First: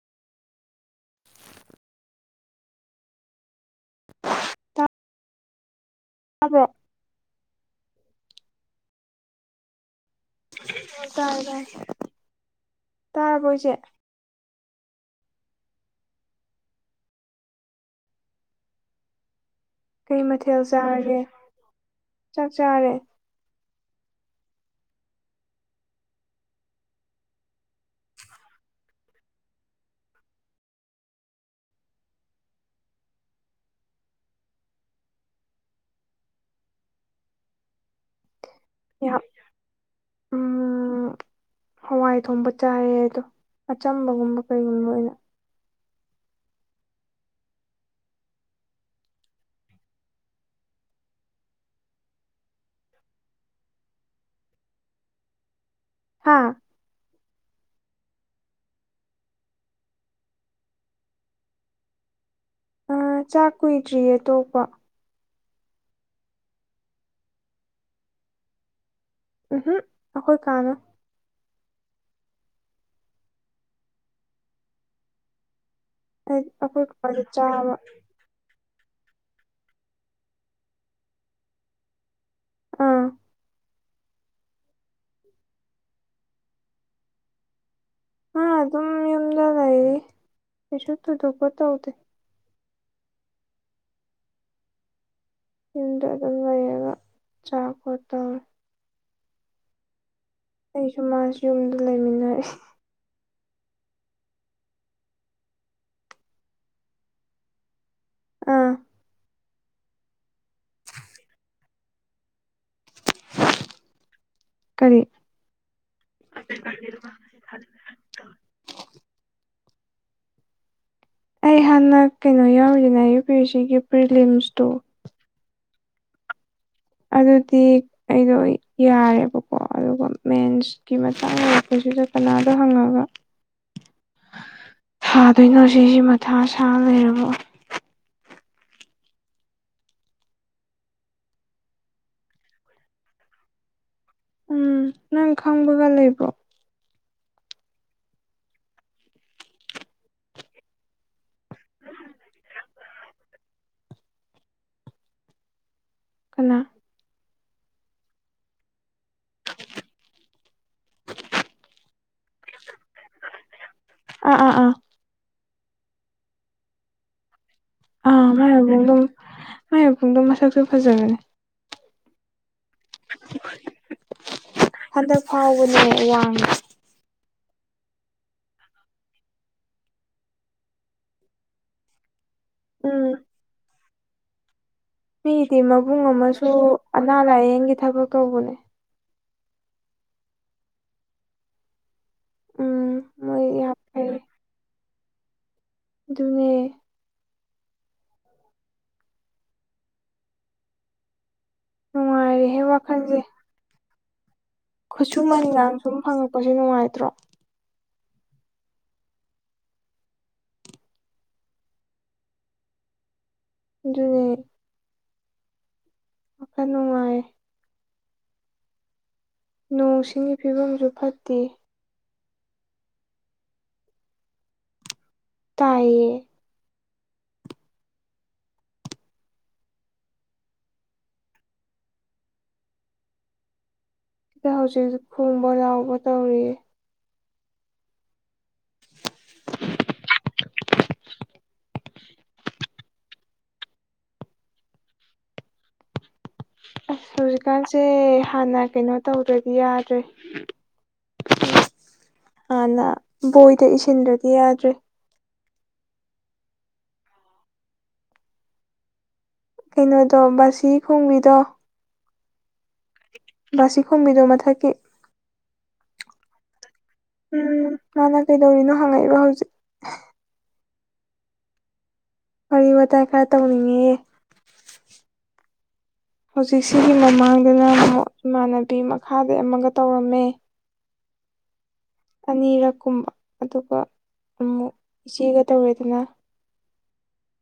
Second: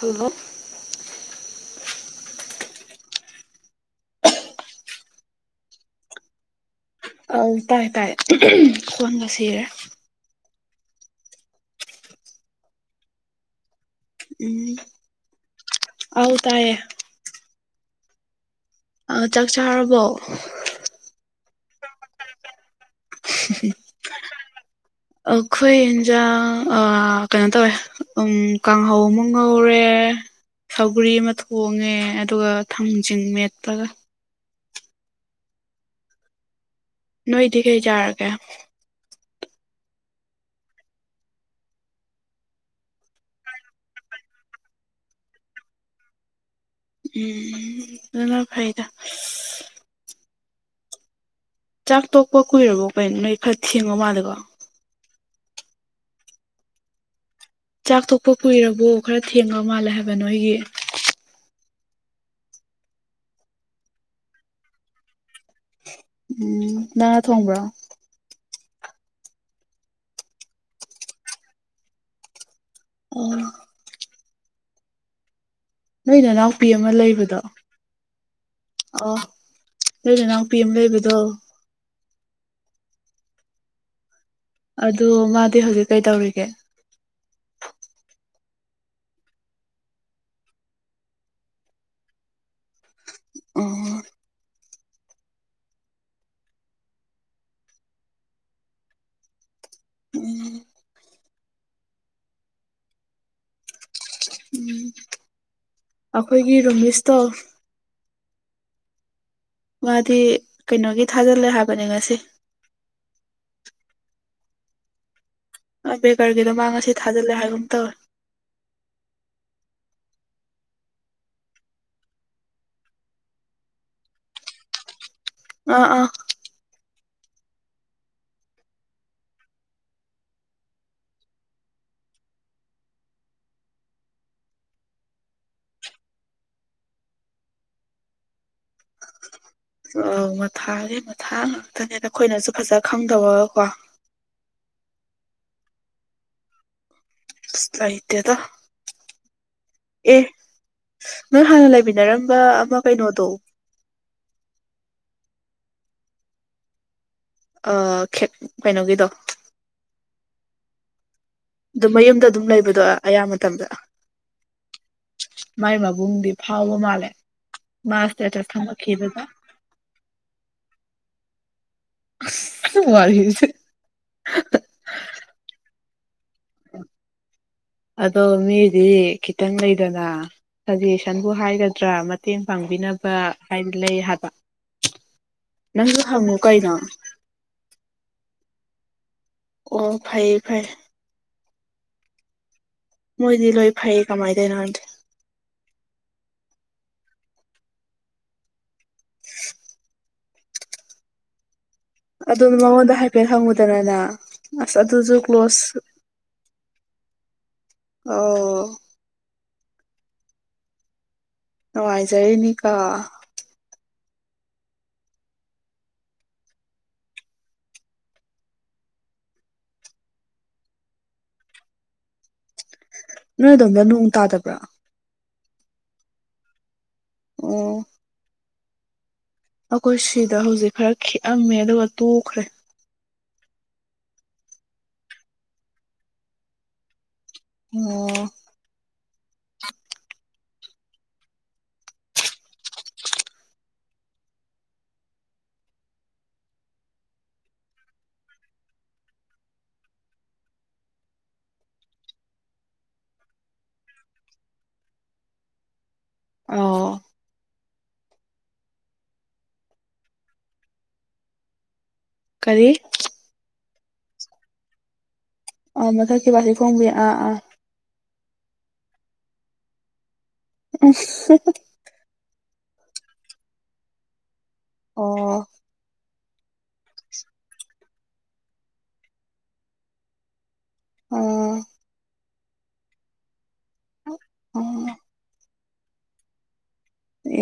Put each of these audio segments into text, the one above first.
hello ꯇ ꯑꯕꯣ ꯑ ꯇꯥꯏ ꯇꯥꯏ ꯀꯣꯟꯒ ꯁꯤꯔꯦ ꯇꯥꯏ ꯇꯥꯏ ꯇꯥ ꯀꯣꯏꯁꯦ ꯎꯝ ꯑꯥꯎ ꯇꯥꯏꯌꯦ ꯑ ꯆꯠ ꯀꯩ ꯃꯊꯦꯜ ꯆꯥꯔꯒꯦ ꯆꯥꯛ ꯆꯥꯔꯦ [unintelligible] ꯑꯩꯈꯣꯏ ꯏꯟꯖꯥꯡ ꯀꯩꯅꯣ ꯇꯧꯋꯦ ꯎ ꯀꯥꯡꯍꯧ ꯑꯃꯨꯛ ꯉꯧꯔꯦ ꯁꯧꯒ꯭ꯔꯤ ꯑꯃ ꯊꯣꯡꯉꯦ ꯑꯗꯨꯒ ꯊꯥꯡꯖꯤꯡ ꯃꯦꯠꯄꯒ ꯅꯣꯏꯗꯤꯀꯩ ꯌꯥꯔꯒꯦ ꯌꯥ ꯎꯝ ꯎ ꯍꯋꯥꯏ ꯊꯣꯡꯕ ꯆꯥꯏꯌꯦ ꯑꯗꯣ ꯑꯆꯝꯕꯒꯨꯝꯕ ꯀꯩꯒꯨꯝꯕ ꯑꯣꯏꯅ ꯎꯝ ꯑꯗꯨꯅ ꯐꯥꯏꯗ ꯆꯥꯛ ꯇꯣꯛꯄ ꯀꯨꯏꯔꯕꯣ ꯀꯩꯅꯣ ꯅꯣꯏ ꯈꯔ ꯊꯦꯡꯉꯣ ꯃꯥꯜꯂꯦꯀꯣ ꯍꯥꯥ ꯆꯥꯛ ꯊꯣꯡꯄ ꯀꯨꯏꯔꯕꯣ ꯈꯔ ꯊꯦꯡꯉ ꯃꯥꯜꯂꯦ ꯍꯥꯏꯕ ꯅꯣꯏꯒꯤ ꯑ ꯆꯥꯛ ꯀꯨꯏꯗ꯭ꯔꯤꯌꯦ ꯑꯇꯣꯞꯄ ꯎꯝ ꯉꯅꯥ ꯊꯣꯡꯕ꯭ꯔꯣ ꯎꯝꯍꯨꯝ ꯑꯩꯈꯣꯏ ꯀꯥꯅꯣ ꯑꯣꯝ ꯅꯣꯏ ꯅ ꯑꯩ ꯅꯥꯎꯄꯤ ꯑꯩꯈꯣꯏ ꯑꯃ ꯀꯥꯗ ꯂꯩꯕꯗꯣ ꯆꯥꯕ ꯑ ꯂꯩ ꯂꯩꯅꯥꯎꯄꯤ ꯑꯃ ꯂꯩꯕꯗꯣ ꯑꯥ ꯑꯗꯨ ꯃꯥꯗꯤ ꯍꯧꯖꯤꯛ ꯀꯩ ꯇꯧꯔꯤꯒꯦ ꯍꯥ ꯑꯗꯨ ꯑꯗꯨꯝ ꯌꯟꯖꯂꯏ ꯄꯁꯨ ꯊ ꯈꯨꯠꯇ ꯍꯧꯗ ꯑꯣ ꯏꯗ ꯑꯗꯨꯝ ꯂꯩꯌꯦꯒ ꯆꯥꯀꯠꯇꯦ ꯎꯝ ꯑꯩꯁꯨ ꯃꯥꯁ ꯌꯨꯝꯗ ꯂꯩꯃꯤꯟꯅꯔꯦ ꯑꯩꯈꯣꯏꯒꯤ ꯔꯣꯃꯦꯁꯇꯣ ꯑꯥ ꯉꯗꯤ ꯀꯩꯅꯣꯒꯤ ꯊꯥꯖꯤꯜꯂꯦ ꯍꯥꯏꯕꯅꯦ ꯉꯁꯤ ꯀꯔꯤ ꯕꯦꯀꯔꯒꯤꯗꯣꯃ ꯉꯁꯤ ꯊꯥꯖꯤꯜꯂꯦ ꯍꯥꯏꯒꯨꯝ ꯇꯧꯋꯦ ꯑꯩ ꯍꯥꯟꯅ ꯀꯩꯅꯣ ꯌꯥꯎꯔꯤꯅ ꯌꯨ ꯄꯤ ꯑꯦ ꯁꯤꯒꯤ ꯄ꯭ꯔꯤꯂꯤꯌꯝ ꯏꯁꯇꯣ ꯑꯥ ꯑꯥ ꯑꯗꯨꯗꯤ ꯑꯩꯗꯣ ꯌꯥꯔꯦꯕꯀꯣ ꯑꯗꯨꯒ ꯃꯦꯟꯁꯀꯤ ꯃꯇꯥꯡ ꯑꯣꯏꯔꯄꯁꯨ ꯑꯗꯨꯗ ꯀꯅꯥꯗꯣ ꯍꯪꯉꯒ [inaudible] ꯊꯥꯗꯣꯏꯅꯣ ꯁꯤꯁꯤ ꯃꯊꯥ ꯁꯥ ꯂꯩꯔꯕꯣ ꯃꯊꯥꯒꯤ ꯃꯊꯥ ꯉꯥꯛꯇꯅꯦ ꯅꯈꯣꯏꯅꯁꯨ ꯐꯖ ꯈꯪꯗꯔꯒꯀꯣ ꯎꯝ ꯅꯪ ꯈꯪꯕꯒ ꯂꯩꯕ꯭ꯔꯣ ꯁꯥꯍꯤꯇꯗ ꯑꯦ ꯅꯪ ꯍꯥꯟꯅ ꯂꯩꯃꯤꯟꯅꯔꯝꯕ ꯑꯃ ꯀꯩꯅꯣꯗꯣ [inaudible] ꯀ ꯑ ꯀꯩꯅꯣꯒꯤꯗꯣ ꯑꯗꯨ ꯃꯌꯨꯝꯗ ꯑꯗꯨꯝ ꯂꯩꯕꯗꯣ ꯑꯌꯥꯝꯕ ꯃꯇꯝꯗ ꯑꯥ ꯑꯥ ꯑꯥ ꯃꯥꯏ ꯃꯕꯨꯡꯗꯤ ꯐꯥꯎꯕ ꯃꯥꯜꯂꯦ ꯃꯥꯁꯇꯌꯥ ꯑꯥ ꯆꯠ ꯃꯥꯏ ꯃꯕꯨꯡꯗꯣ ꯈꯪꯈꯤꯗꯒ ꯋꯥꯔꯤꯁꯦ ꯍꯥꯏꯗꯔ ꯐꯒ [inaudible] ꯑꯗꯣ ꯃꯤꯗꯤ ꯈꯤꯇꯪ ꯂꯩꯗꯅ ꯁꯖꯦꯁꯟꯕꯨ ꯍꯥꯏꯒꯗ꯭ꯔꯥ ꯃꯇꯦꯡ ꯄꯥꯡꯕꯤꯅꯕ ꯍꯥꯏꯗꯤ ꯂꯩ ꯍꯥꯏꯕ ꯃꯤꯗꯤ ꯅꯪꯁꯨ ꯃꯕꯨꯡ ꯍꯪꯉꯨ ꯑꯃꯁꯨ ꯀꯩꯅꯣ ꯑꯅꯥ ꯂꯥꯏꯌꯦꯡꯒꯤ ꯊꯕꯛ ꯇꯧꯕꯅꯦ ꯑꯣ ꯐꯩꯌꯦ ꯐꯩꯌꯦ ꯎꯝ ꯃꯣꯏ ꯂꯣꯏ ꯌꯥꯝ ꯐꯩ ꯀꯃꯥꯏꯅ ꯇꯧꯔꯤꯅꯣ ꯈꯪꯗꯦ ꯅꯦ ꯅꯨꯡꯉꯥꯏꯔꯦꯍꯦ ꯑꯗꯨꯅ ꯃꯉꯣꯟꯗ ꯋꯥꯈꯜꯁꯦ ꯍꯥꯏꯐꯦꯠ ꯍꯪꯉꯨꯗꯅꯅ ꯈꯨꯠꯁꯨꯃꯟꯒꯥꯡ ꯁꯨꯝ ꯐꯪꯉꯛꯄꯁꯦ ꯅꯨꯡꯉꯥꯏꯇ꯭ꯔꯣ ꯑꯣ ꯅꯨꯡꯉꯥꯏꯖꯔꯦꯅꯤꯀ ꯑꯗꯨ ꯑꯣ ꯀꯅꯅꯨꯡꯉꯥꯏ ꯅꯣꯡꯁꯤꯡꯒꯤ ꯐꯤꯕꯝꯁꯨ ꯐꯠꯇꯦ ꯅꯣꯏ ꯑꯗꯣꯝꯗ ꯅꯅꯨꯡ ꯇꯥꯗꯕ꯭ꯔꯥ ꯇꯥꯏꯌꯦ ꯑꯣ ꯑꯩꯈꯣꯏ ꯁꯤꯗ ꯍꯧꯖꯤꯛ ꯈꯔ ꯦꯑꯝꯃꯦ ꯑꯗꯨꯒ ꯇꯣꯛꯈ꯭ꯔꯦ ꯁꯤꯗ ꯍꯧꯖꯤꯛ ꯈꯨꯝꯕ ꯂꯥꯎꯕ ꯇꯧꯔꯤꯌꯦ ꯑꯣ [inaudible] ꯑꯁ ꯍꯧꯖꯤꯛꯀꯥꯟꯁꯦ ꯍꯥꯟꯅ ꯀꯩꯅꯣ ꯇꯧꯗ꯭ꯔꯗꯤ ꯌꯥꯗ꯭ꯔꯦ ꯍꯥꯟꯅ ꯕꯣꯏꯗ ꯏꯁꯤꯟꯗ꯭ꯔꯗꯤ ꯌꯥꯗ꯭ꯔꯦ ꯑꯣ ꯀꯩꯅꯣꯗꯣ ꯕꯥꯁꯤ ꯈꯣꯡꯕꯤꯗꯣ ꯀꯔꯤ ꯕꯥꯁꯤꯈꯣꯕꯤꯗꯣ ꯃꯊꯛꯀꯤ ꯑ ꯃꯊꯛꯀꯤ ꯋꯥꯁꯤ ꯐꯣꯡꯕꯤ ꯑꯥ ꯑꯥ ꯎꯝ ꯃꯥꯅ ꯀꯩꯗꯧꯔꯤꯅꯣ ꯍꯪꯉꯛꯏꯕ ꯍꯧꯖꯤꯛ ꯑ ꯋꯥꯔꯤ ꯋꯥꯇꯥꯏ ꯈꯔ ꯇꯧꯅꯤꯡꯉ ꯑꯣ ꯍꯧꯖꯤꯛꯁꯤꯒꯤ ꯃꯃꯥꯡꯗꯅ ꯏꯃꯥꯟꯅꯕꯤ ꯃꯈꯥꯗ ꯑꯃꯒ ꯇꯧꯔꯝꯃꯦ ꯑꯣꯝ ꯑꯅꯤꯔꯛ ꯀꯨꯝꯕ ꯑꯗꯨꯒ ꯑꯃꯨꯛ ꯑꯥ ꯏꯆꯦꯒ ꯇꯧꯔꯦꯗꯅ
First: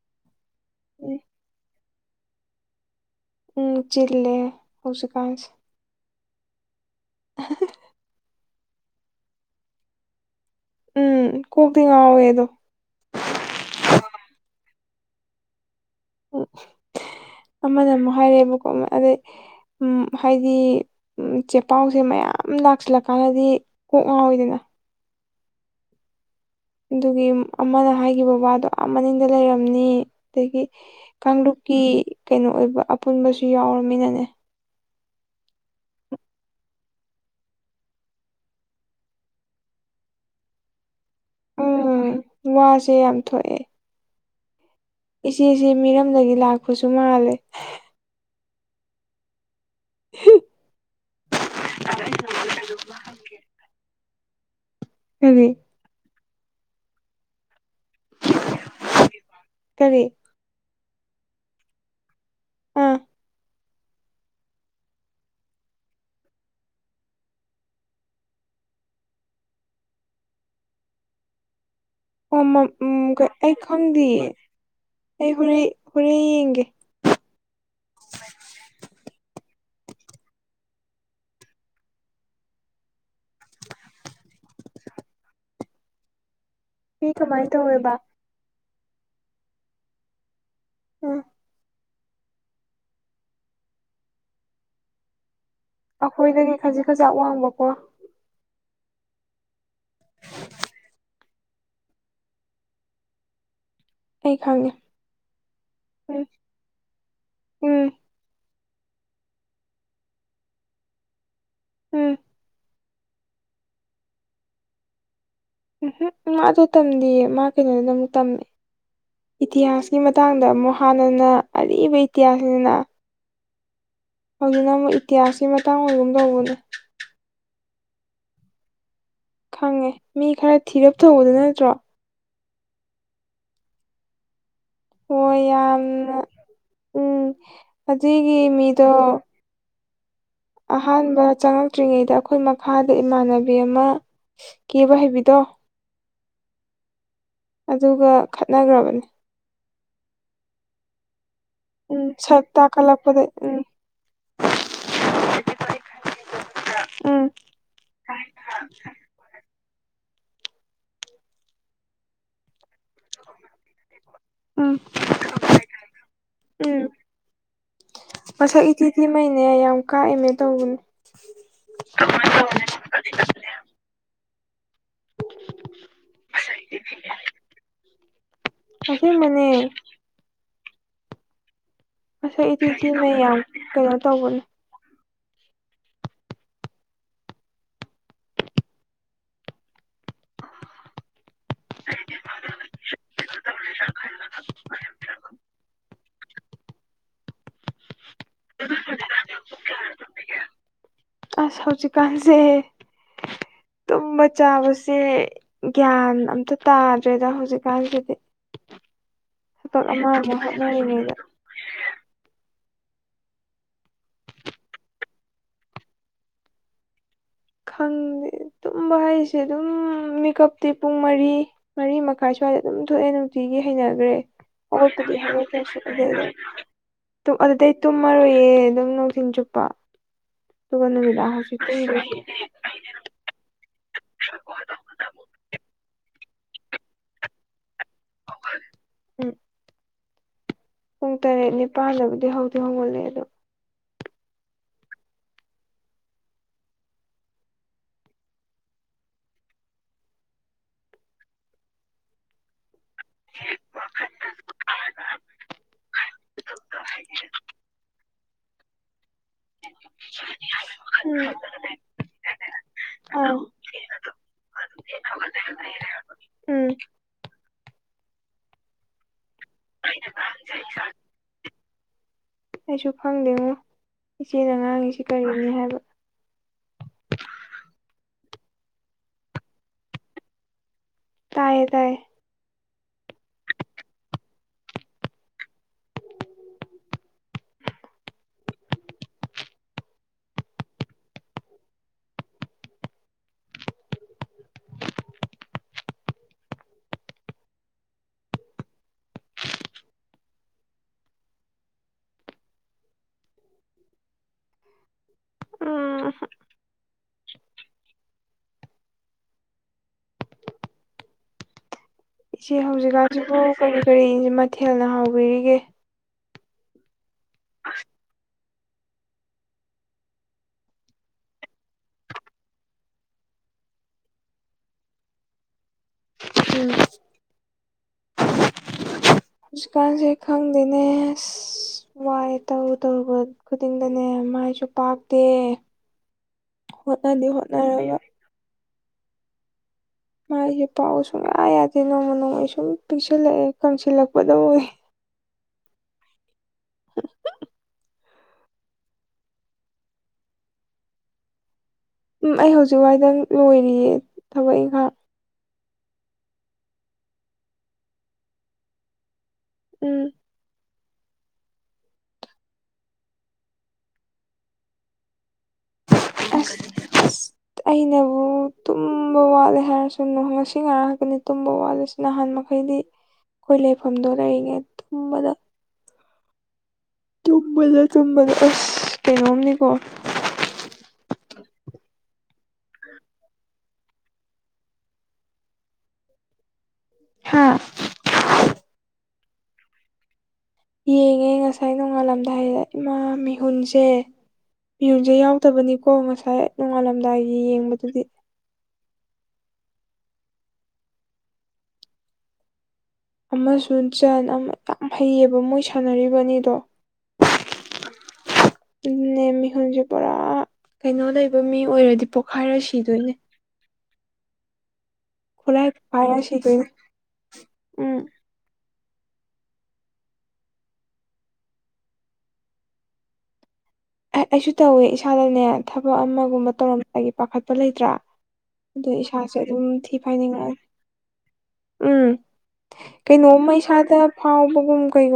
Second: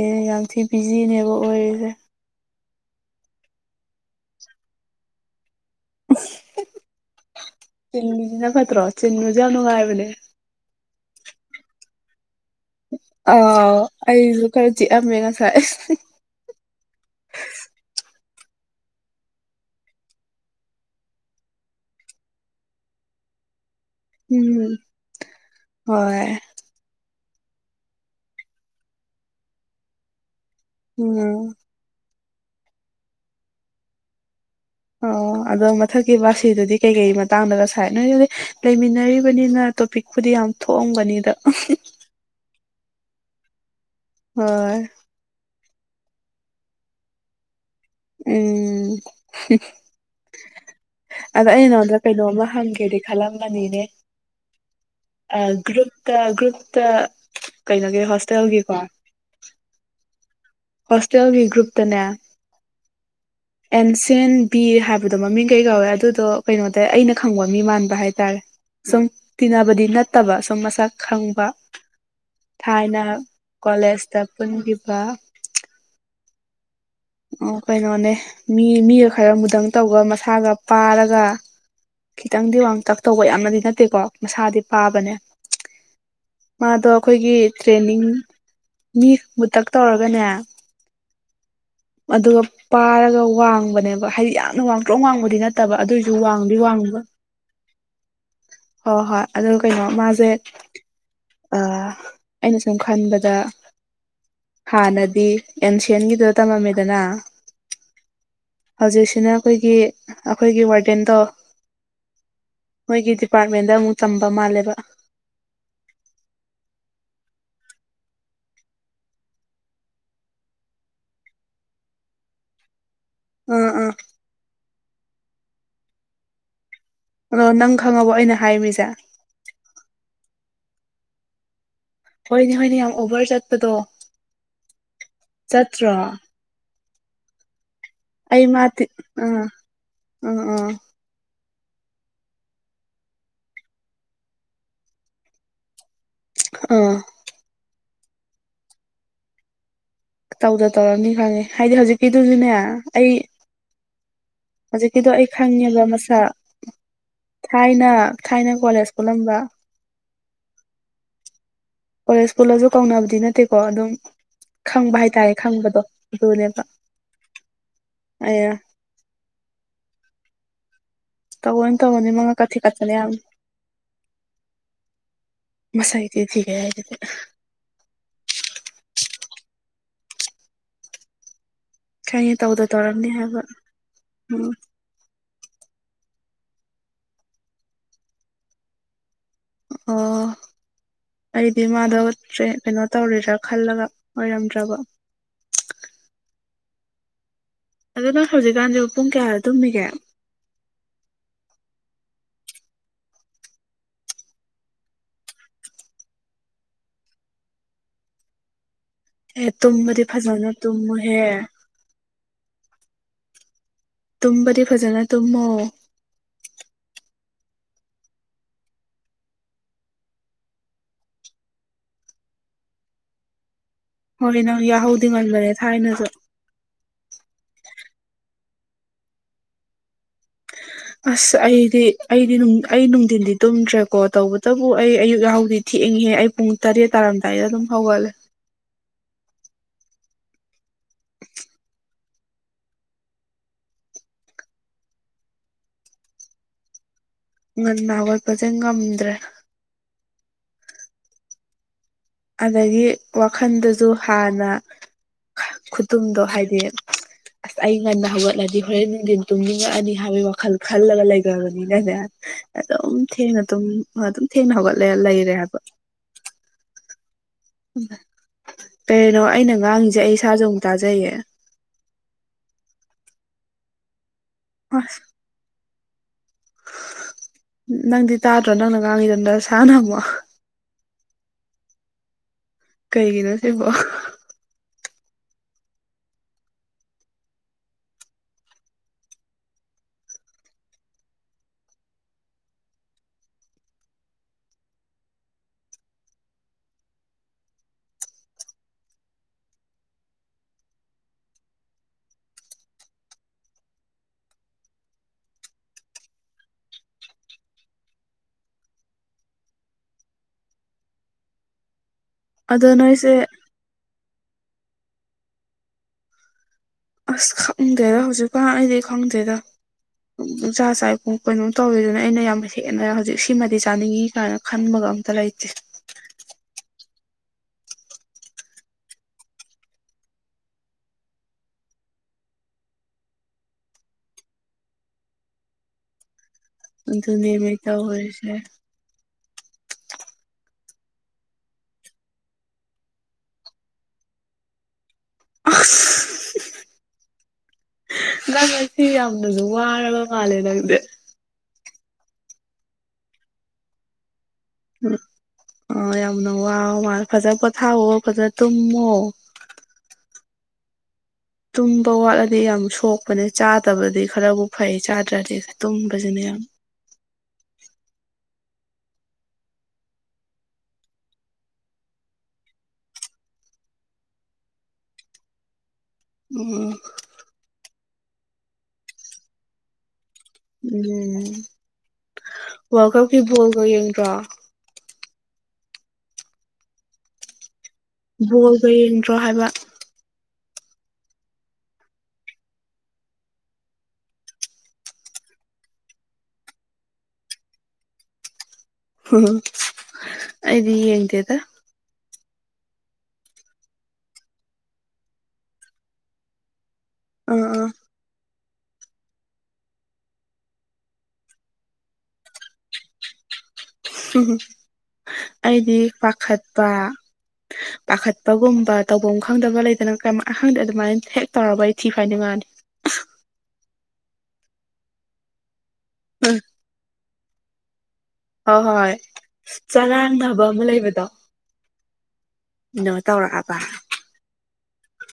ꯑꯦ ꯌꯥꯝ ꯊꯤ ꯕꯤꯖꯤꯅꯦꯕ ꯑꯣꯏꯔꯤꯁꯦ ꯎꯝ ꯆꯤꯜꯂꯦ ꯍꯧꯁꯨ ꯀꯥꯏꯁ ꯆꯤꯟꯃꯤꯁꯤꯅ ꯐꯠꯇ꯭ꯔꯣ ꯆꯤꯟꯃꯤꯁꯦ ꯌꯥꯝ ꯅꯨꯡꯉꯥꯏꯕꯅꯦ ꯎꯝ ꯀꯣꯛꯇ ꯉꯥꯎꯋꯦꯗꯣ ꯑꯥ ꯑꯩꯁꯨ ꯈꯔ ꯆꯤꯛꯑꯝꯃꯦ ꯉꯁꯥꯏ ꯎꯝ ꯑꯃꯅ ꯑꯃꯨꯛ ꯍꯥꯏꯔꯛꯑꯦꯕꯀꯣ ꯑꯃ ꯑꯗꯩ ꯎ ꯍꯥꯏꯗꯤ ꯆꯦꯄꯥꯎꯁꯦ ꯃꯌꯥꯝ ꯂꯥꯛꯁꯤꯜꯂꯛꯀꯥꯟꯗꯗꯤ ꯀꯣꯛ ꯉꯥꯎꯑꯣ ꯑꯣꯏꯗꯅ ꯎꯝ ꯍꯣꯏ ꯑꯗꯨꯒꯤ ꯑꯃꯅ ꯍꯥꯏꯈꯤꯕ ꯋꯥꯗꯣ ꯑ ꯃꯅꯤꯡꯗ ꯂꯩꯔꯝꯅꯤ ꯑꯗꯒꯤ ꯎꯝ ꯀꯥꯡꯂꯨꯞꯀꯤ ꯀꯩꯅꯣ ꯑꯣꯏꯕ ꯑꯄꯨꯟꯕꯁꯨ ꯌꯥꯎꯔꯃꯤꯅꯅꯦ ꯑꯣ ꯑꯗꯣ ꯃꯊꯛꯀꯤ ꯕꯥꯁꯤꯗꯨꯗꯤ ꯀꯩ ꯀꯩ ꯃꯇꯥꯡꯗꯒ ꯉꯁꯥꯏ ꯅꯣꯏ ꯑꯗꯨꯗꯤ ꯂꯩꯃꯤꯟꯅꯔꯤꯕꯅꯤꯅ ꯇꯣꯄꯤꯛ ꯈꯨꯗꯤꯡ ꯌꯥꯝ ꯊꯣꯛꯑꯕꯅꯤꯗ ꯁꯦ ꯌꯥꯝ ꯊꯣꯛꯑꯦ ꯍ ꯏꯆꯦꯁꯤ ꯃꯤꯔꯝꯗꯒꯤ ꯂꯥꯛꯄꯁꯨ ꯃꯥꯜꯂꯦ ꯎꯝ ꯑꯗꯣ ꯑꯩ ꯅꯉꯣꯟꯗ ꯀꯩꯅꯣꯝꯃ ꯍꯪꯒꯦꯗꯤ ꯈꯜꯂꯝꯕꯅꯤꯅꯦ ꯑ ꯀꯔꯤ ꯒ꯭ꯔꯨꯞꯨꯞꯇ ꯒ꯭ꯔꯨꯨꯞꯇ ꯀꯩꯅꯣꯒꯤ ꯍꯣꯁꯇꯦꯜꯒꯤꯀꯣ ꯀꯔꯤ ꯍꯣꯁꯇꯦꯜꯒꯤ ꯒ꯭ꯔꯨꯞꯇꯅꯦ ꯑꯥ ꯑꯦꯟꯁꯦꯟ ꯕꯤ ꯍꯥꯏꯕꯗꯣ ꯃꯃꯤꯡ ꯀꯩ ꯀꯧꯋꯦ ꯑꯗꯨꯗꯣ ꯀꯩꯅꯣꯗ ꯑꯩꯅ ꯈꯪꯕ ꯃꯤ ꯃꯥꯟꯕ ꯍꯥꯏꯇꯥꯔꯦ ꯁꯨꯝ ꯇꯤꯟꯅꯕꯗꯤ ꯅꯠꯇꯕ ꯁꯨꯝ ꯃꯁꯛ ꯈꯪꯕ ꯑꯣ ꯎ ꯊꯥꯏꯅ ꯑꯩ ꯈꯣꯟꯗꯤ ꯀꯣꯂꯦꯖꯇ ꯄꯨꯟꯈꯤꯕ ꯑꯩ ꯍꯣꯔꯦꯟ ꯍꯣꯔꯦꯟ ꯌꯦꯡꯒꯦ ꯀꯩꯅꯣꯅꯦ ꯃꯤ ꯃꯤꯒ ꯈꯔ ꯃꯨꯗꯪ ꯇꯧꯕ ꯃꯁꯥꯒ ꯄꯥꯔꯒ ꯈꯤꯇꯪꯗꯤ ꯋꯥꯡꯇꯛ ꯇꯧꯕ ꯌꯥꯝꯅꯗꯤ ꯅꯠꯇꯦꯀꯣ ꯃꯁꯥꯗꯤ ꯄꯥꯕꯅꯦ ꯃꯥꯗꯣ ꯃꯤ ꯑꯩꯈꯣꯏꯒꯤ ꯀꯃꯥꯏꯅ ꯇꯧꯋꯦꯕ ꯇ꯭ꯔꯦꯅꯤꯡ ꯅꯤ ꯃꯨꯛꯇꯛ ꯇꯧꯔꯒꯅꯦ ꯎꯝ ꯑꯗꯨꯒ ꯄꯥꯔꯒ ꯋꯥꯡꯕꯅꯦꯕ ꯍꯥꯏꯗꯤ ꯌꯥꯝꯅ ꯋꯥꯡꯗ꯭ꯔꯣ ꯋꯥꯡꯕꯗꯤ ꯅꯠꯇꯕ ꯑꯗꯨꯑꯣꯏꯁꯨ ꯋꯥꯡꯗ ꯑꯩꯈꯣꯏꯗꯒꯤ ꯈꯖꯤꯛ ꯈꯖꯥ ꯋꯥꯡꯕꯀꯣ ꯍꯣ ꯍꯣꯏ ꯑꯗꯨ ꯀꯩꯅꯣ ꯃꯥꯁꯦ ꯑ ꯑꯩꯅ ꯁꯨꯝ ꯈꯟꯕꯗ ꯑꯩ ꯈꯪꯉꯦ ꯍꯥꯟꯅꯗꯤ ꯎꯝ ꯑꯦꯟꯁꯤꯟꯒꯤꯗꯣ ꯇꯝꯃꯝꯃꯤꯗꯅ ꯎꯝ ꯍꯧꯖꯤꯛꯁꯤꯅ ꯑꯩꯈꯣꯏꯒꯤ ꯑꯩꯈꯣꯏꯒꯤ ꯋꯥꯔꯗꯦꯟꯗꯣ ꯎꯝ ꯃꯣꯏꯒꯤ ꯗꯤꯄꯥꯔꯠꯃꯦꯟꯗ ꯑꯃꯨꯛ ꯇꯝꯕ ꯃꯥꯜꯂꯦꯕ ꯎꯝ ꯎꯝ ꯑꯗꯨ ꯇꯝꯗꯤꯌꯦ ꯃꯥ ꯀꯩꯅꯣꯗꯨꯅ ꯑꯃꯨꯛ ꯇꯝꯃꯦ ꯏꯇꯤꯍꯥꯁꯀꯤ ꯃꯇꯥꯡꯗ ꯑꯃꯨꯛ ꯍꯥꯟꯅꯅ ꯑꯔꯤꯕ ꯏꯇꯤꯍꯥꯁꯅꯤꯅ ꯎꯝ ꯎꯝ ꯍꯧꯖꯤꯡꯅ ꯑꯃꯨꯛ ꯏꯇꯤꯍꯥꯁꯀꯤ ꯃꯇꯥꯡ ꯑꯣꯏꯒꯨꯝ ꯇꯧꯕꯅꯦ ꯑꯗꯣ ꯅꯪ ꯈꯪꯉꯕꯣ ꯑꯩꯅ ꯍꯥꯏꯃꯤꯁꯦ ꯈꯪꯉꯦ ꯃꯤ ꯈꯔ ꯊꯤꯔꯞ ꯊꯧꯕꯗ ꯅꯠꯇ꯭ꯔꯣ ꯍꯣꯏꯅꯦ ꯍꯣꯏꯅꯦ ꯌꯥꯝ ꯑꯣꯕꯔ ꯆꯠꯄꯗꯣ ꯍꯣꯏ ꯌꯥꯝ ꯆꯠꯇ꯭ꯔꯣ ꯎꯝ ꯑꯗꯨꯒꯤ ꯑꯩ ꯃꯥꯗꯤ ꯃꯤꯗꯣ ꯑꯥ ꯑꯥ ꯑꯥ ꯑꯍꯕ ꯆꯉꯛ ꯆꯥꯉꯛꯇ꯭ꯔꯤꯉꯩꯗ ꯑꯩꯈꯣꯏ ꯃꯈꯥꯗ ꯏꯃꯥꯟꯅꯕꯤ ꯑꯃ ꯀꯦꯕ ꯍꯩꯕꯤꯗꯣ ꯑꯥ ꯑꯗꯨꯒ ꯈꯠꯅꯈ꯭ꯔꯕꯅꯤ ꯇꯧꯗ ꯇꯧꯔꯝꯅꯤ ꯈꯪꯉꯦ ꯍꯥꯏꯗꯤ ꯁꯛ ꯍꯧꯖꯤꯛꯀꯤꯗꯨꯁꯨꯅꯦ ꯑꯩ ꯇꯥꯛꯈꯠꯂꯛꯄꯗ ꯎꯝ ꯍꯧꯖꯤꯛꯀꯤꯗꯣ ꯑꯩ ꯈꯪꯉꯦꯕ ꯃꯁꯥꯛ ꯎꯝ ꯊꯥꯏꯅ ꯊꯥꯏꯅ ꯀꯣꯂꯦꯖ ꯈꯨꯂꯝꯕ ꯀꯣꯂꯦꯖ ꯄꯨꯜꯂꯁꯨ ꯀꯥꯎꯅꯕꯗꯤ ꯅꯠꯇꯦꯀꯣ ꯑꯗꯨꯝ ꯎꯝ ꯈꯪꯕ ꯍꯥꯏꯇꯥꯔꯦ ꯈꯪꯕꯗꯣ ꯑꯗꯨꯅꯦꯕ ꯎꯝ ꯑꯩꯌꯥ ꯃꯁꯛ ꯏꯊꯤ ꯃꯩꯅꯦ ꯌꯥꯝ ꯀꯥꯛꯏꯃꯦ ꯇꯧꯕꯅꯦ ꯇꯧꯕꯅꯦ ꯇꯧꯕꯅꯤ ꯃꯉꯥꯛꯀꯥ ꯊꯦꯀꯠꯄꯅꯦ ꯌꯥꯝ ꯃꯁꯛ ꯢꯊꯤ ꯊꯤꯒꯩ ꯍꯥꯢꯁꯦ ꯑꯁꯦꯡꯕꯅꯦ ꯈꯪꯉꯦ ꯑꯁ ꯇꯧꯗ ꯏꯊꯤ ꯇꯧꯔꯝꯅꯤ ꯊꯤꯈꯩ ꯌꯥꯝ ꯍꯥꯏꯕ ꯀꯩꯅꯣ ꯇꯧꯕꯅꯦ ꯎꯝ ꯑꯣ ꯑꯩꯗꯤ ꯃꯥꯗꯣ ꯀꯩꯅꯣ ꯇꯧꯔꯤ ꯈꯜꯂꯒ ꯑꯣꯏꯔꯝꯗ꯭ꯔꯕ [unintelligible] ꯑꯗꯨꯅ ꯍꯧꯖꯤꯛꯀꯥꯟꯁꯤ ꯄꯨꯡ ꯀꯌꯥꯗ ꯇꯨꯝꯃꯤꯒꯦ ꯑꯁ ꯍꯧꯖꯤꯛꯀꯥꯟꯁꯦ [unintelligible] ꯇꯨꯝꯕ ꯆꯥꯕꯁꯦ ꯒ꯭ꯌꯥꯟ ꯑꯝꯇ ꯇꯥꯗ꯭ꯔꯦꯗ ꯍꯧꯖꯤꯛꯀꯥꯟꯁꯤꯗꯤ ꯑꯦ ꯇꯣ ꯇꯨꯝꯕꯗꯤ ꯑꯃꯃꯨꯛ ꯐꯖꯅ ꯍꯣꯠꯅꯔꯤꯉꯩꯗ ꯇꯨꯝꯃꯨꯍꯦ ꯇꯨꯝꯕꯗꯤ ꯐꯖꯅ ꯇꯨꯝꯃꯣ ꯈꯪꯗꯦ ꯇꯨꯝꯕ ꯍꯥꯏꯁꯦ ꯑꯗꯨꯝ ꯃꯦꯀꯞꯇꯤ ꯄꯨꯡ ꯃꯔꯤ ꯃꯔꯤ ꯃꯈꯥꯏ ꯁ꯭ꯋꯥꯏ ꯑꯗꯨꯝ ꯊꯣꯛꯑꯦ ꯅꯨꯡꯇꯤꯒꯤ ꯍꯣꯏ ꯅꯪ ꯌꯥꯍꯧꯗꯤ ꯉꯟꯕꯅꯦ ꯊꯥꯏꯅꯁꯨ [inaudible] ꯇꯨꯝꯃꯔꯣꯢꯌꯦ ꯑꯗꯨꯝ ꯅꯨꯡꯊꯤꯟ ꯆꯨꯞꯄ ꯑꯗꯨꯒ ꯅꯨꯃꯤꯗꯥ ꯑꯁ ꯍꯧꯖꯤꯛ ꯑꯩꯗꯤ ꯇꯨꯝꯗꯨꯢ ꯑꯩꯗꯤ ꯑꯩ ꯅꯨꯡꯊꯤꯟꯗꯤ ꯇꯨꯝꯗ꯭ꯔꯦ ꯀꯣ ꯇꯧꯕꯇꯕꯨ ꯑꯩ ꯑꯌꯨꯛ ꯌꯥꯍꯥꯎꯗꯤ ꯊꯦꯛꯏꯍꯦ ꯑꯩ ꯄꯨꯡ ꯇꯔꯦꯠ ꯇꯥꯔꯝꯗꯥꯏꯗ ꯑꯗꯨꯝ ꯍꯧꯒꯠꯂꯦ ꯎꯝ ꯄꯨꯡ ꯇꯔꯦꯠ ꯅꯤꯄꯥꯟꯗꯕꯨꯗꯤ ꯍꯧꯗꯤ ꯍꯧꯒꯠꯂꯦ ꯑꯗꯣ ꯉꯟꯅ ꯍꯧꯒꯠꯄꯁꯦ ꯉꯝꯗ꯭ꯔꯦ ꯑꯗꯒꯤ ꯋꯥꯈꯜꯗꯁꯨ ꯍꯥꯟꯅ ꯈꯨꯇꯨꯝꯗꯣ ꯍꯥꯏꯗꯤ ꯑꯁ ꯑꯩ ꯉꯟꯅ ꯍꯧꯒꯠꯂꯗꯤ ꯍꯣꯔꯦꯟ ꯅꯨꯡꯊꯤꯟ ꯇꯨꯝꯅꯤꯡꯉꯛꯑꯅꯤ ꯍꯥꯏꯕꯒꯤ ꯋꯥꯈꯜ ꯈꯜꯂꯒ ꯎꯝ ꯂꯩꯈ꯭ꯔꯕꯅꯤꯅꯅꯦ ꯑꯗꯨꯝ ꯑꯥ ꯊꯦꯡꯅ ꯑꯗꯨꯝ ꯑꯗꯨꯝ ꯊꯦꯡꯅ ꯍꯧꯒꯠꯂꯦ ꯂꯩꯔꯦ ꯍꯥꯏꯕ ꯎꯝ ꯀꯔꯤꯅꯣ ꯑꯩꯅ ꯉꯥꯡꯉꯤꯁꯦ ꯑꯩ ꯏꯁꯥꯁꯨ ꯑꯃꯨꯛ ꯇꯥꯖꯩꯌꯦ ꯑꯩꯁꯨ ꯐꯪꯗꯦꯉꯣ ꯏꯆꯦꯅ ꯑꯁ ꯉꯥꯡꯉꯤꯁꯤ ꯀꯔꯤꯅꯤ ꯍꯥꯏꯕ ꯅꯪꯗꯤ ꯇꯥꯗ꯭ꯔꯣ ꯅꯪꯅ ꯉꯥꯡꯉꯤꯗꯣ ꯁꯥꯟꯅ ꯃꯁꯨꯛ ꯇꯥꯏꯌꯦ ꯇꯥꯏ ꯀꯩꯒꯤꯅꯣ ꯁꯤꯕꯣ ꯑ ꯏꯆꯦ ꯑꯗꯣ ꯅꯣꯏꯁꯦ ꯍꯧꯖꯤꯛꯀꯥꯟꯁꯤꯕꯨ ꯀꯔꯤ ꯀꯔꯤ ꯏꯆ ꯃꯊꯦꯜꯅ ꯍꯥꯎꯕꯤꯔꯤꯒꯦ ꯑꯁ ꯈꯪꯗꯔꯦꯗ ꯍꯧꯖꯤꯛꯀꯥꯟ ꯑꯩꯗꯤ ꯈꯪꯗꯦꯗ ꯎꯝ ꯄꯨꯡꯆꯥ ꯆꯥꯏ ꯄꯨꯡ ꯀꯩꯅꯣꯝ ꯇꯧꯋꯤꯗꯨꯅ ꯑꯩꯅ ꯌꯥꯝ ꯍꯦꯟꯅ ꯍꯧꯖꯤꯛ ꯁꯤꯃꯗꯤ ꯆꯥꯅꯤꯡꯏ ꯀꯥꯏꯅ ꯈꯟꯕꯒ ꯀꯩꯝ ꯇ ꯂꯩꯇꯦ ꯎꯝ ꯍꯧꯖꯤꯛꯀꯥꯟꯁꯦ ꯈꯪꯗꯦꯅꯦ ꯑ ꯋꯥꯥꯏ ꯇꯧ ꯇꯧꯕ ꯈꯨꯗꯤꯡꯗꯅꯦ ꯃꯥꯏꯁꯨ ꯄꯥꯛꯇꯦ ꯍꯣꯠꯅꯗꯤ ꯑꯗꯨꯅꯦꯃꯤ ꯍꯣꯠꯅꯔꯒ ꯇꯧꯔꯤꯁꯦ ꯃꯥꯏꯁꯦ ꯄꯥꯎ ꯁꯨꯡꯌꯥ ꯌꯥꯗꯦ ꯅꯣꯡꯃ ꯅꯣꯡꯃꯒꯤ ꯁꯨꯝ ꯄꯤꯛꯁꯤꯜꯂꯛꯑꯦ ꯀꯪꯁꯤꯜꯂꯛꯄꯗꯕꯨꯋ ꯅꯪ ꯉꯁꯤ ꯌꯥꯝꯅꯁꯨ ꯋꯥꯔꯕ ꯃꯥꯜꯂꯦ ꯅꯪꯗꯦ ꯎꯝ ꯑꯩ ꯍꯧꯖꯤꯛ ꯋꯥꯏꯗꯪ ꯂꯣꯏꯔꯤꯌꯦ ꯊꯕꯛ ꯏꯪꯈꯥꯡ ꯑ ꯌꯥꯝꯅ ꯋꯥ ꯃꯥ ꯐꯖ ꯄꯣꯊꯥꯑꯣꯣ ꯐꯖ ꯇꯨꯝꯃꯣ ꯎꯝ ꯇꯨꯝꯕ ꯋꯥꯠꯂꯗꯤ ꯌꯥꯝ ꯁꯣꯛꯄꯅꯦ ꯆꯥꯗꯕꯗꯤ ꯈꯔꯕꯨ ꯐꯩ ꯆꯥꯗ꯭ꯔꯗꯤ ꯊꯨꯝ ꯖꯅꯤꯌꯥꯝꯝ ꯑꯁ ꯑꯁ ꯑꯩꯅꯕꯨ ꯇꯨꯝꯕ ꯋꯥꯠꯂꯦ ꯍꯥꯏꯔꯁꯨꯅ ꯉꯁꯤ ꯉꯔꯛꯑꯒꯅꯤ ꯇꯨꯝꯕ ꯋꯥꯠꯂꯤꯁꯤ ꯅꯍꯥꯟ ꯍꯥꯏꯣꯏꯗꯤ ꯑꯩꯈꯣꯏ ꯂꯩꯐꯝꯗꯣ ꯂꯩꯔꯤꯉꯩ ꯇꯨꯝꯕꯗ ꯎꯝ ꯆꯨꯝꯕꯂ ꯆꯨꯝꯕꯗ ꯑꯁ ꯀꯩꯅꯣꯝꯅꯤꯀꯣ ꯎꯝ ꯋꯥꯔ ꯀꯞꯀꯤꯕꯣꯜꯒ꯭ꯔ ꯍꯥꯥ ꯕꯣꯜꯒ ꯌꯦꯡꯗ꯭ꯔꯣ ꯍꯥꯏꯕ ꯌꯦꯡꯉꯦ ꯉꯁꯥꯏ ꯅꯣꯡꯉꯥꯜꯂꯝꯗꯥꯏꯗ ꯏꯃꯥ ꯃꯤꯍꯨꯟꯁꯦ ꯌꯨꯝꯁꯦ ꯌꯥꯎꯗꯕꯅꯤꯀꯣ ꯉꯁꯥꯏ ꯅꯣꯡꯉꯥꯜꯂꯝꯗꯥꯏꯒꯤ ꯌꯦꯡꯕꯗꯨꯗꯤ ꯎꯝ ꯑꯩꯗꯤ ꯌꯦꯡꯗꯦꯗ ꯑꯃꯁꯨꯡ ꯖꯟ ꯌꯥꯝ ꯍꯩꯌꯦꯕ ꯃꯣꯏ ꯁꯥꯟꯅꯔꯤꯕꯅꯤꯗꯣ ꯑꯝ ꯑꯥ ꯅꯃꯤꯍꯨꯖꯤꯦ ꯄꯨ ꯀꯩꯅꯣ ꯂꯩꯕ ꯃꯤ ꯑꯣꯏꯔꯗꯤ ꯄꯣꯛꯈꯥꯏꯔ ꯁꯤꯗꯣꯏꯅꯦ ꯈꯨꯠꯂꯥꯏ ꯑꯩꯗꯤ ꯄꯣꯛꯈꯥꯏꯔ ꯁꯤꯗꯣꯏꯅꯦ ꯄꯥꯈꯠꯄ ꯎꯝ ꯄꯥꯈꯠꯄꯒꯨꯝꯕ ꯇꯧꯐꯝ ꯈꯪꯗꯕ ꯂꯩꯗꯅ ꯑꯍꯪꯗꯦ ꯑꯗꯨꯃꯥꯏꯅ ꯍꯦꯛ ꯇꯧꯔꯕ ꯑꯩ ꯊꯤ ꯐ ꯍꯥꯏ ꯉꯥꯅꯤ ꯑꯩꯁꯨ ꯇꯧꯋꯦ ꯏꯁꯥꯗꯅꯦ ꯊꯕꯛ ꯑꯃꯒꯨꯝꯕ ꯇꯧꯔꯝꯕꯒꯤ ꯄꯥꯈꯠꯄ ꯂꯩꯇ꯭ꯔꯥ ꯍꯣꯏ ꯍꯣꯏ ꯑꯗꯨꯣ ꯏꯁꯥꯁꯦ ꯑꯗꯨꯝ ꯊꯤ ꯆꯔꯥꯡꯅꯕ ꯐꯥꯏꯅꯤꯡꯉꯥꯏ ꯑꯃ ꯂꯩꯕꯗꯣ ꯎꯝ ꯀꯩꯅꯣ ꯀꯩꯅꯣꯝꯃ ꯇꯧꯔꯛꯑꯕ ꯏꯁꯥꯗ ꯐꯥꯎꯕꯒꯨꯝ ꯀꯩꯒꯨꯝꯕ